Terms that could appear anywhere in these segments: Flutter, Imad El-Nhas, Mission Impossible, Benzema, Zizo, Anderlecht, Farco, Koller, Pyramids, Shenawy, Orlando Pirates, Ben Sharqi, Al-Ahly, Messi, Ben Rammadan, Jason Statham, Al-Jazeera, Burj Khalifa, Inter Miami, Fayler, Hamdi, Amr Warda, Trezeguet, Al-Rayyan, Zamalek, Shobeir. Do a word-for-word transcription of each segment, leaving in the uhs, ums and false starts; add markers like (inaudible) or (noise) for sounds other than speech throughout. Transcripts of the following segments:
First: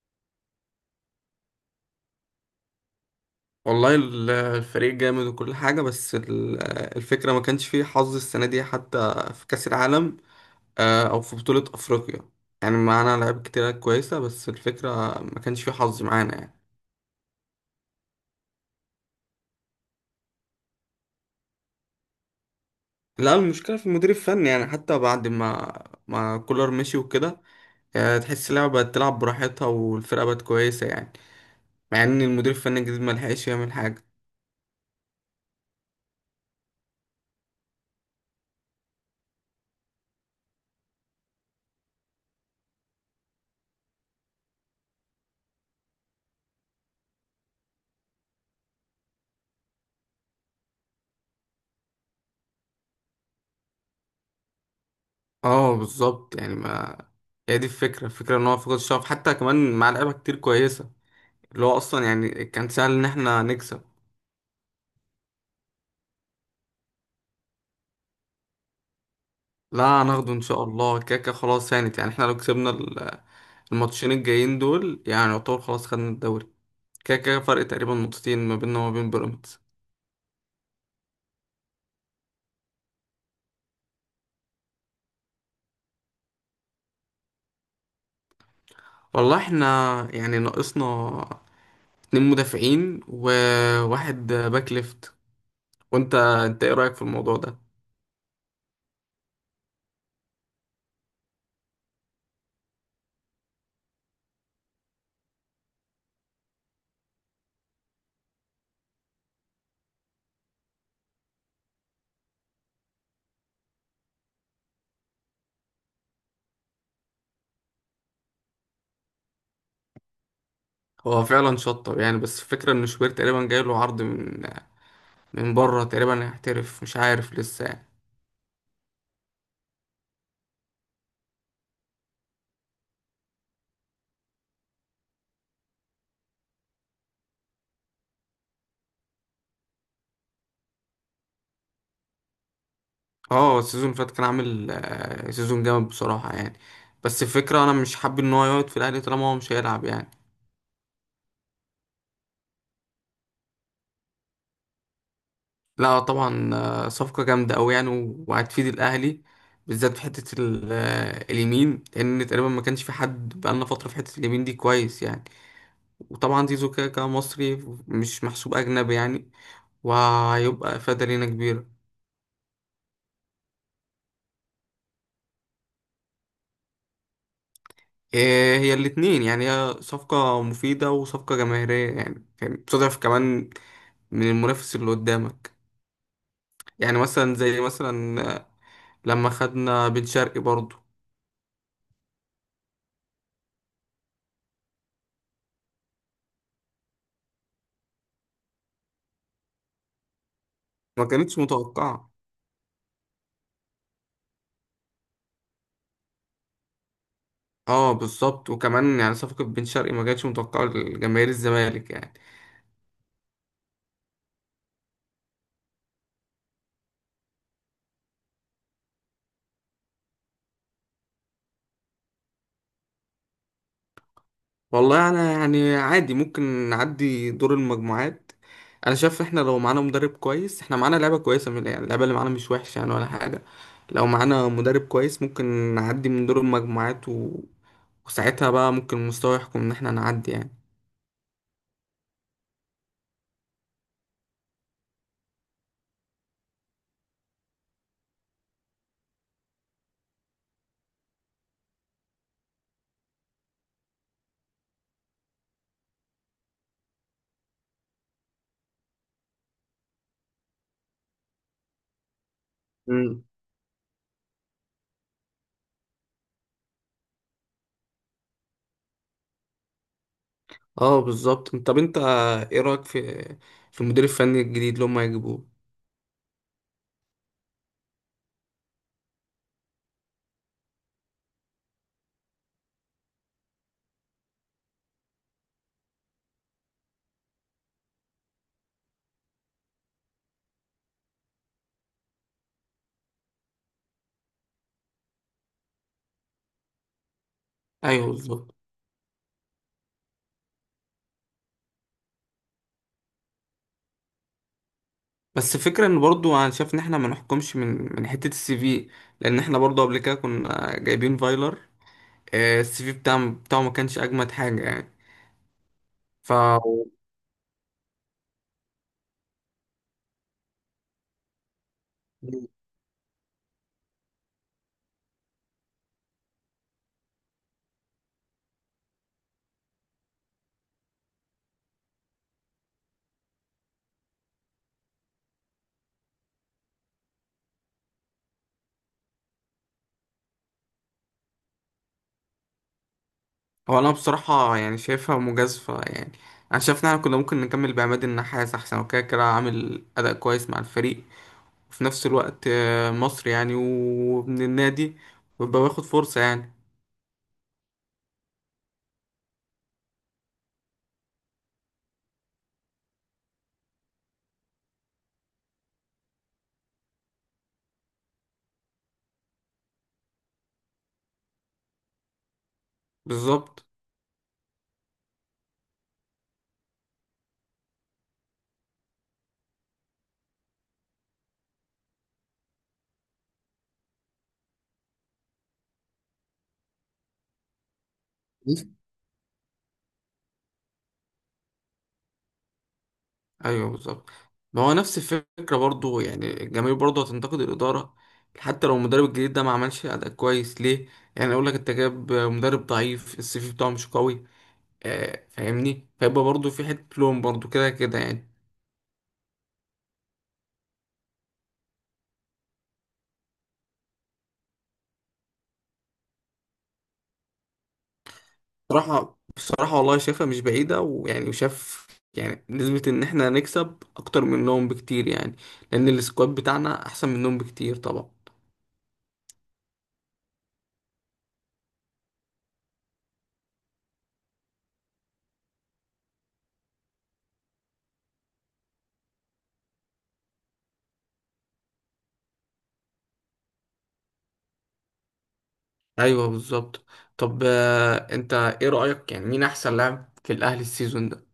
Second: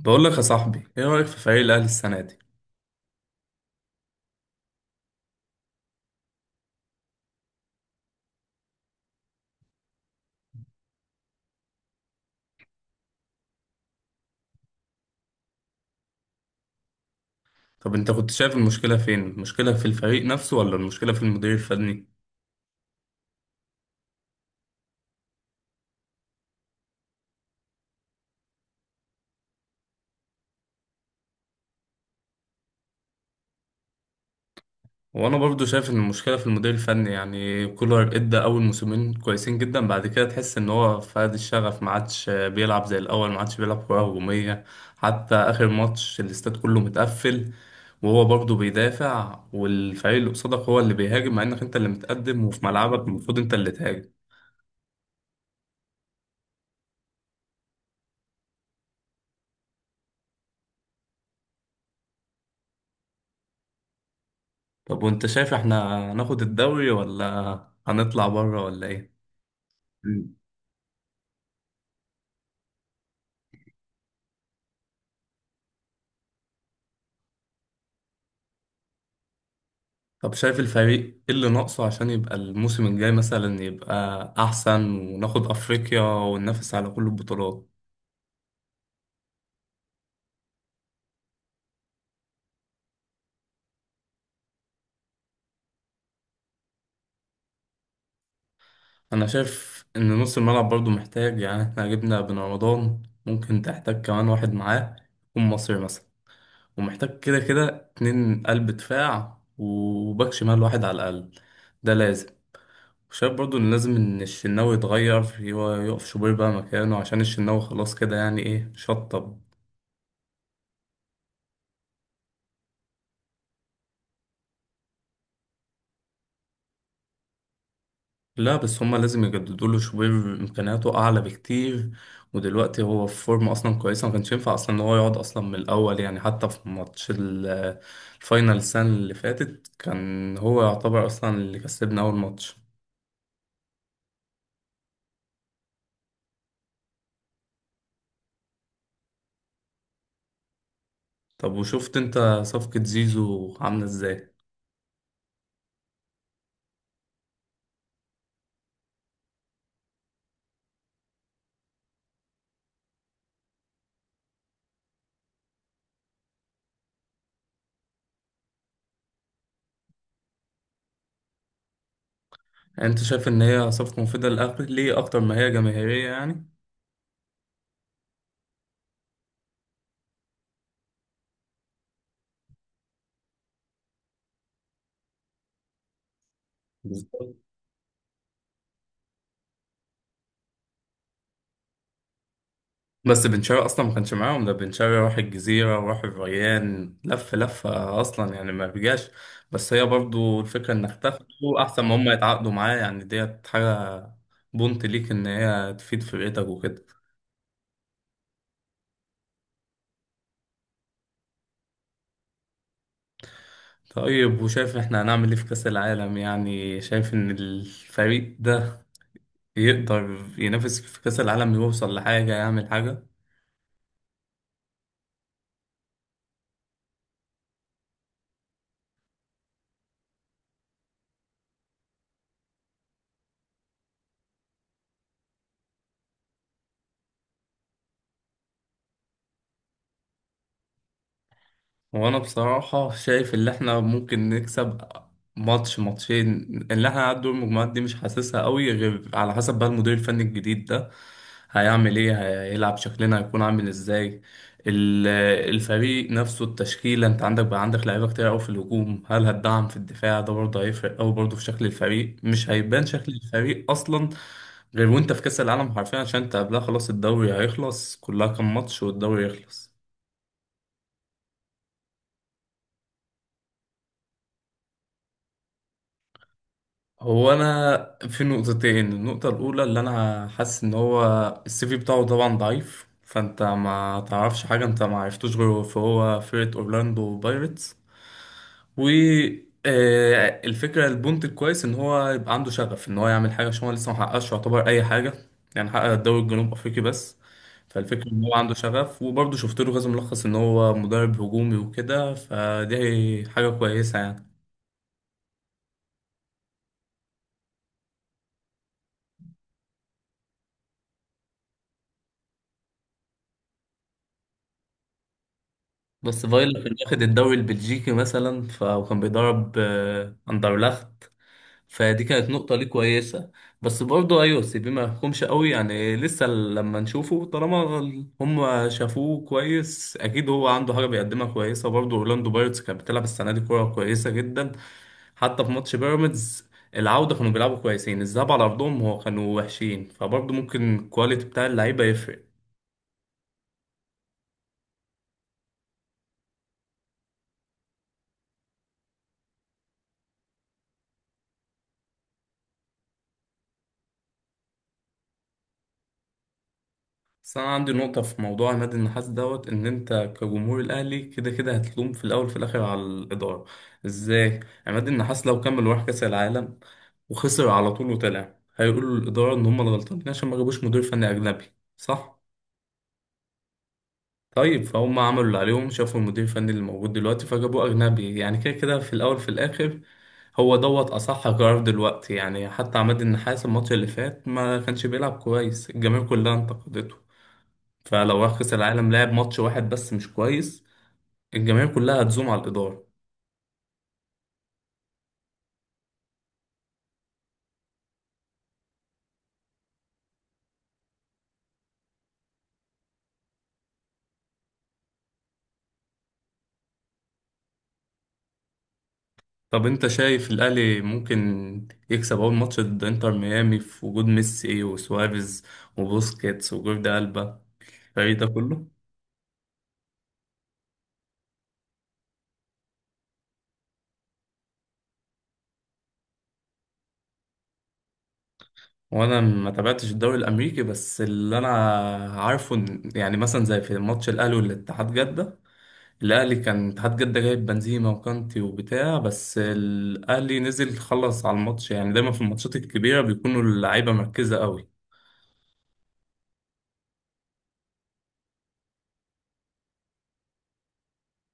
بقول لك يا صاحبي ايه رأيك في فريق الاهلي السنة دي؟ والله ال- الفريق جامد وكل حاجة، بس ال- الفكرة ما كانش فيه حظ السنة دي، حتى في كأس العالم آه، أو في بطولة أفريقيا. يعني معانا لعيبة كتيرة كويسة، بس الفكرة ما كانش فيه حظ معانا يعني. طب انت كنت شايف المشكلة فين، المشكلة في الفريق نفسه ولا المشكلة في المدير الفني؟ لا، المشكلة في المدير الفني، يعني حتى بعد ما ما كولر مشي وكده آه، تحس اللعبة بقت تلعب براحتها والفرقة بقت كويسة يعني، مع إن المدير الفني الجديد ما لحقش يعمل حاجة. وانا برضو شايف ان المشكلة في المدير الفني، يعني كولر ادى اول موسمين كويسين جدا، بعد كده تحس ان هو فقد الشغف، ما عادش بيلعب زي الاول، ما عادش بيلعب كرة هجومية. حتى اخر ماتش الاستاد كله متقفل وهو برضه بيدافع، والفريق اللي قصادك هو اللي بيهاجم، مع انك انت اللي متقدم وفي ملعبك المفروض انت اللي تهاجم. اه بالظبط، يعني ما هي دي الفكرة، الفكرة إن هو فقد الشغف حتى كمان مع لعيبة كتير كويسة، اللي هو اصلا يعني كان سهل ان احنا نكسب. طب وانت شايف احنا هناخد الدوري ولا هنطلع بره ولا ايه؟ لا، هناخده مم. ان شاء الله، كاكا خلاص هانت، يعني احنا لو كسبنا ال- الماتشين الجايين دول، يعني يعتبر خلاص خدنا الدوري. كاكا فرق تقريبا نقطتين ما بيننا وما بين بيراميدز. طب شايف الفريق ايه اللي ناقصه عشان يبقى الموسم الجاي مثلا يبقى احسن وناخد افريقيا وننافس على كل البطولات؟ والله احنا يعني ناقصنا اتنين مدافعين وواحد باك ليفت. وانت انت ايه رأيك في الموضوع ده؟ انا شايف ان نص الملعب برضو محتاج، يعني احنا جبنا بن رمضان ممكن تحتاج كمان واحد معاه يكون مصري مثلا، ومحتاج كده كده اتنين قلب دفاع وباك شمال واحد على الاقل، ده لازم. شايف برضو ان لازم ان الشناوي يتغير، هو يقف شوبير بقى مكانه، عشان الشناوي خلاص كده يعني ايه شطب. هو فعلا شطب يعني، بس الفكرة ان شوبير تقريبا جاي له عرض من من بره، تقريبا هيحترف مش عارف لسه يعني. لا بس هما لازم يجددوا له شوبير، امكانياته اعلى بكتير، ودلوقتي هو في فورم اصلا كويسه، ما كانش ينفع اصلا ان هو يقعد اصلا من الاول، يعني حتى في ماتش ال- الفاينل السنه اللي فاتت كان هو يعتبر اصلا اللي كسبنا اول ماتش. اه، السيزون اللي فات كان عامل آه، سيزون جامد بصراحة يعني، بس الفكرة انا مش حابب ان هو يقعد في الاهلي طالما هو مش هيلعب يعني. طب وشفت انت صفقه زيزو عامله ازاي؟ لا طبعا، آه، صفقة جامدة اوي يعني، و- وهتفيد الاهلي، بالذات في حتة ال- آه، اليمين، لان تقريبا ما كانش في حد بقالنا فترة في حتة اليمين دي كويس يعني. وطبعا زيزو كده كده مصري، مش محسوب اجنبي يعني، وهيبقى افادة لينا كبيرة. يعني انت شايف ان هي صفقه مفيده للاهلي اكتر ما هي جماهيريه يعني؟ إيه، هي الاتنين يعني، هي صفقة مفيدة وصفقة جماهيرية، يعني يعني بتضعف كمان من المنافس اللي قدامك، يعني مثلا بالظبط. زي مثلا لما خدنا بن شرقي برضو، بس بن شرقي اصلا ما كانش معاهم، ده بن شرقي راح الجزيره وراح الريان، لف لفه اصلا يعني، ما رجعش، بس هي برضو الفكره انك ما تاخده كانتش احسن ما هم متوقعة. يتعاقدوا معاه، يعني ديت حاجه بونت ليك ان هي تفيد فرقتك وكده. اه بالظبط، وكمان يعني صفقة بن شرقي ما كانتش متوقعة لجماهير الزمالك يعني. طيب وشايف احنا هنعمل ايه في كاس العالم؟ يعني شايف ان الفريق ده يقدر ينافس في كاس العالم، يوصل لحاجه، يعمل حاجه؟ والله انا يعني عادي، ممكن نعدي دور المجموعات. انا شايف احنا لو معانا مدرب كويس، احنا معانا لعبة كويسة، من يعني اللعبة اللي معانا مش وحشة يعني ولا حاجة. لو معانا مدرب كويس ممكن نعدي من دور المجموعات، و... وساعتها بقى ممكن المستوى يحكم ان احنا نعدي يعني. وانا بصراحة شايف اللي احنا ممكن نكسب ماتش ماتشين، اللي احنا هنعدي دور المجموعات دي مش حاسسها قوي، غير على حسب بقى المدير الفني الجديد ده هيعمل ايه، هيلعب شكلنا هيكون عامل ازاي، ال- الفريق نفسه التشكيلة، انت عندك بقى عندك لعيبة كتير قوي في الهجوم، هل هتدعم في الدفاع؟ ده برضه هيفرق قوي برضه في شكل الفريق، مش هيبان شكل مم. الفريق اصلا غير وانت في كأس العالم حرفيا، عشان انت قبلها خلاص الدوري هيخلص، كلها كام ماتش والدوري يخلص. اه بالظبط، طب انت ايه رأيك في في المدير الفني الجديد اللي هم هيجيبوه؟ هو انا في نقطتين. النقطه الاولى اللي انا حاسس ان هو السي في بتاعه طبعا ضعيف، فانت ما تعرفش حاجه، انت ما عرفتوش غيره، فهو فرقه اورلاندو بايرتس، و آه، الفكره البونت الكويس ان هو يبقى عنده شغف ان هو يعمل حاجه، عشان هو لسه ما حققش يعتبر اي حاجه، يعني حقق الدوري الجنوب افريقي بس، ايوه فالفكره ان هو عنده بالظبط، شغف، وبرضه شفت له كذا ملخص ان هو مدرب هجومي وكده، فدي حاجه كويسه يعني. بس الفكرة ان برضو انا شايف ان احنا ما نحكمش من من حتة السي في، لان احنا برضو قبل كده كنا جايبين فايلر. آه، السي في بتاعه بتاعه ما كانش اجمد حاجة يعني. بس ف فايلر كان واخد الدوري البلجيكي مثلا ف- وكان بيدرب آه، اندرلخت، فدي كانت نقطة ليه كويسة، بس برضه أيوة سيبيه ما يحكمش قوي يعني، لسه لما نشوفه، طالما ال- هم شافوه كويس أكيد هو عنده حاجة بيقدمها كويسة، برضه أورلاندو بايرتس كانت بتلعب السنة دي كورة كويسة جدا، حتى في ماتش بيراميدز العودة كانوا بيلعبوا كويسين، الذهاب على أرضهم هو كانوا وحشين، فبرضه ممكن الكواليتي بتاع اللعيبة يفرق. هو انا بصراحة يعني شايفها مجازفة يعني. انا شايف ان احنا كنا ممكن نكمل بعماد النحاس احسن، وكده كده عامل اداء كويس مع الفريق، وفي نفس الوقت آه، مصري يعني، ومن النادي، ويبقى واخد فرصة يعني. بس انا عندي نقطة في موضوع عماد النحاس دوت، ان انت كجمهور الاهلي كده كده هتلوم في الاول في الاخر على الادارة. ازاي؟ عماد النحاس لو كمل وراح كاس العالم وخسر على طول وطلع، هيقولوا للادارة ان هم الغلطانين عشان ما جابوش مدير فني اجنبي، صح؟ بالظبط. طيب فهم عملوا اللي عليهم، شافوا المدير الفني اللي موجود دلوقتي فجابوه اجنبي، يعني كده كده في الاول في الاخر هو دوت اصح قرار دلوقتي، يعني حتى عماد النحاس الماتش اللي فات ما كانش بيلعب كويس، الجماهير كلها انتقدته، فلو راح كأس العالم لعب ماتش واحد بس مش كويس، الجماهير كلها هتزوم على الإدارة. ايوه بالظبط، ما هو نفس الفكره برضو، يعني الجماهير برضو هتنتقد الاداره حتى لو المدرب الجديد ده ما عملش اداء كويس ليه، يعني اقول لك انت جاب مدرب ضعيف، السي في بتاعه مش قوي، آه فاهمني، فيبقى برضو في حته لوم برضو كده كده يعني. طب أنت شايف الأهلي ممكن يكسب أول ماتش ضد إنتر ميامي في وجود ميسي وسواريز وبوسكيتس وجوردي ألبا، الفريق ده كله؟ بصراحه بصراحه والله شايفها مش بعيده، ويعني وشاف، يعني نسبه ان احنا هنكسب اكتر منهم بكتير يعني، لان السكواد بتاعنا احسن منهم بكتير طبعا. وأنا ما تابعتش الدوري الأمريكي، بس اللي أنا عارفه إن- يعني مثلا زي في ماتش الأهلي والاتحاد جدة، الأهلي كان اتحاد جدة جايب بنزيما وكانتي وبتاع، بس الأهلي نزل خلص على الماتش، يعني دايما في الماتشات الكبيرة بيكونوا اللعيبة مركزة قوي. ايوه بالظبط، طب آه، انت ايه رأيك يعني، مين احسن لاعب في الاهلي السيزون ده؟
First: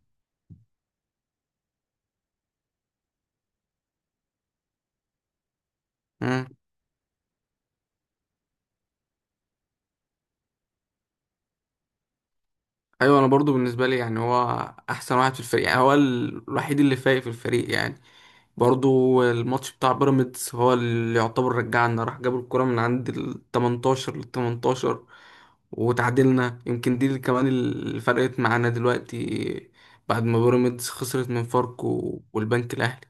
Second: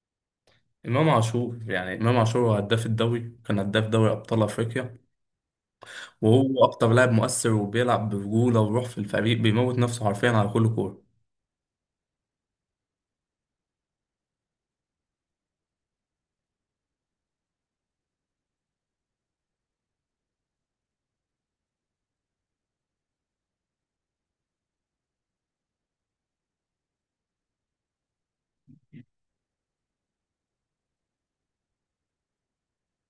امام عاشور، يعني امام عاشور هو هداف الدوري، كان هداف دوري ابطال افريقيا، مم. وهو اكتر لاعب مؤثر، وبيلعب برجوله وروح، في الفريق بيموت نفسه حرفيا على كل كوره. ايوه، انا برضو بالنسبة لي يعني هو احسن واحد في الفريق يعني، هو ال- الوحيد اللي فايق في الفريق يعني. برضو الماتش بتاع بيراميدز هو اللي يعتبر رجعنا، راح جاب الكرة من عند ال تمنتاشر لل تمنتاشر وتعادلنا، يمكن دي اللي كمان اللي فرقت معانا دلوقتي بعد ما بيراميدز خسرت من فاركو والبنك الاهلي.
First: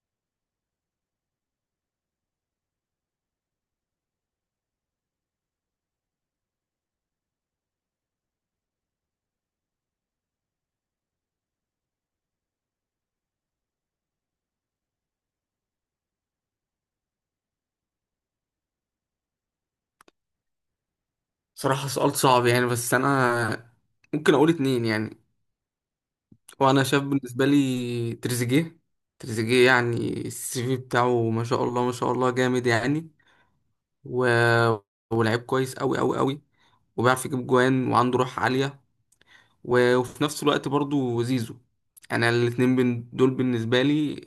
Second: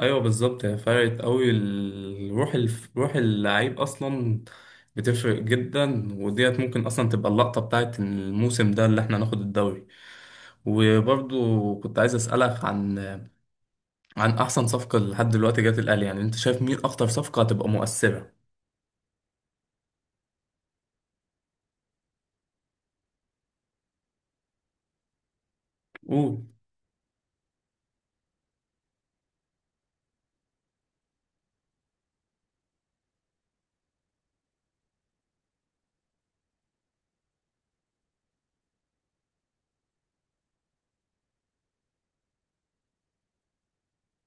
ايوه بالظبط، هي فرقت قوي الروح، الف... روح اللعيب اصلا بتفرق جدا، وديت ممكن اصلا تبقى اللقطه بتاعت الموسم ده اللي احنا ناخد الدوري، وبرضو كنت عايز اسالك عن عن احسن صفقه لحد دلوقتي جت الاهلي، يعني انت شايف مين اكتر صفقه هتبقى مؤثره؟ صراحة سؤال صعب يعني، بس انا ممكن اقول اتنين يعني. قول. وانا شايف بالنسبه لي تريزيجيه. تريزيجيه يعني السي في بتاعه ما شاء الله ما شاء الله جامد يعني، و... ولعيب كويس قوي قوي قوي، وبيعرف يجيب جوان وعنده روح عاليه، و... وفي نفس الوقت برضو زيزو. انا الاتنين بن... دول بالنسبه لي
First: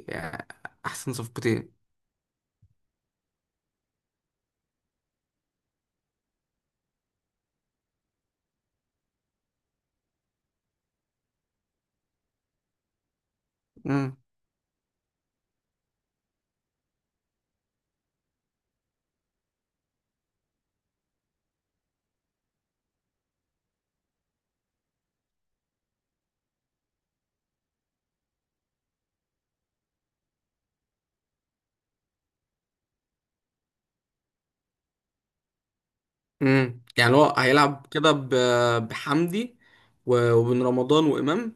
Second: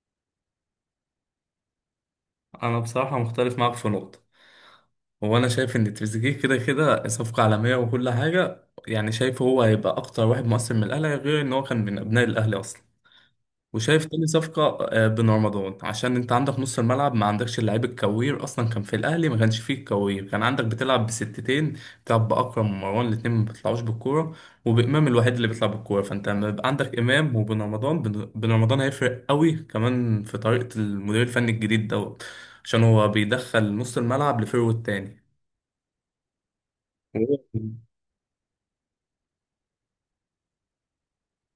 احسن صفقتين. انا بصراحه مختلف معاك في نقطه، هو انا شايف ان تريزيجيه كده كده صفقه عالميه وكل حاجه، يعني شايف هو هيبقى اكتر واحد مؤثر من الاهلي، غير ان هو كان من ابناء الاهلي اصلا، وشايف امم تاني صفقه آه، بن رمضان عشان انت عندك نص الملعب ما عندكش اللعيب الكوير اصلا، كان في الاهلي ما كانش فيه الكوير، كان عندك بتلعب بستتين بتلعب باكرم ومروان الاتنين ما بيطلعوش بالكوره، وبامام الوحيد اللي بيطلع بالكوره، فانت لما يبقى عندك امام وبن رمضان، بن بن رمضان هيفرق قوي كمان في طريقه المدير الفني الجديد دوت، عشان هو بيدخل نص الملعب لفيرو التاني. امم يعني هو هو هيلعب كده ب... بحمدي و... وبن رمضان وامام.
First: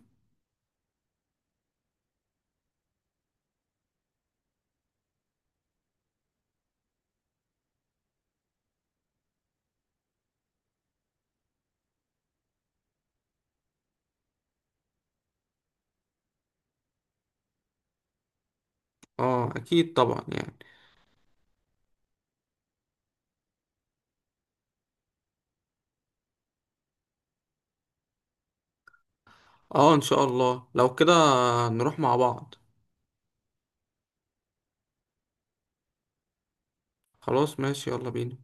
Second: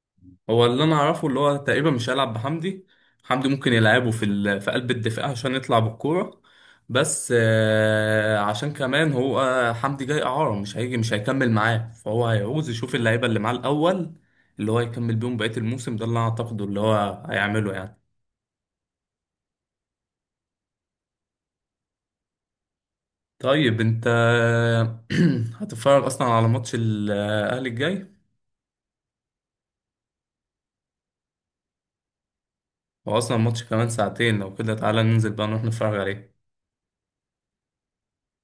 هو اللي انا اعرفه اللي هو تقريبا مش هيلعب بحمدي، حمدي ممكن يلعبه في ال... في قلب الدفاع عشان يطلع بالكوره، بس آه، عشان كمان هو آه، حمدي جاي اعاره مش هيجي مش هيكمل معاه، فهو هيعوز يشوف اللعيبه اللي معاه الاول اللي هو يكمل بيهم بقيه الموسم، ده اللي انا اعتقده اللي هو هيعمله يعني. اه اكيد طبعا يعني. طيب انت (clears throat) هتتفرج اصلا على ماتش الاهلي الجاي؟ اه ان شاء الله، لو كده نروح مع بعض. هو اصلا الماتش كمان ساعتين، لو كده تعالى ننزل بقى نروح نتفرج عليه. خلاص ماشي، يلا بينا.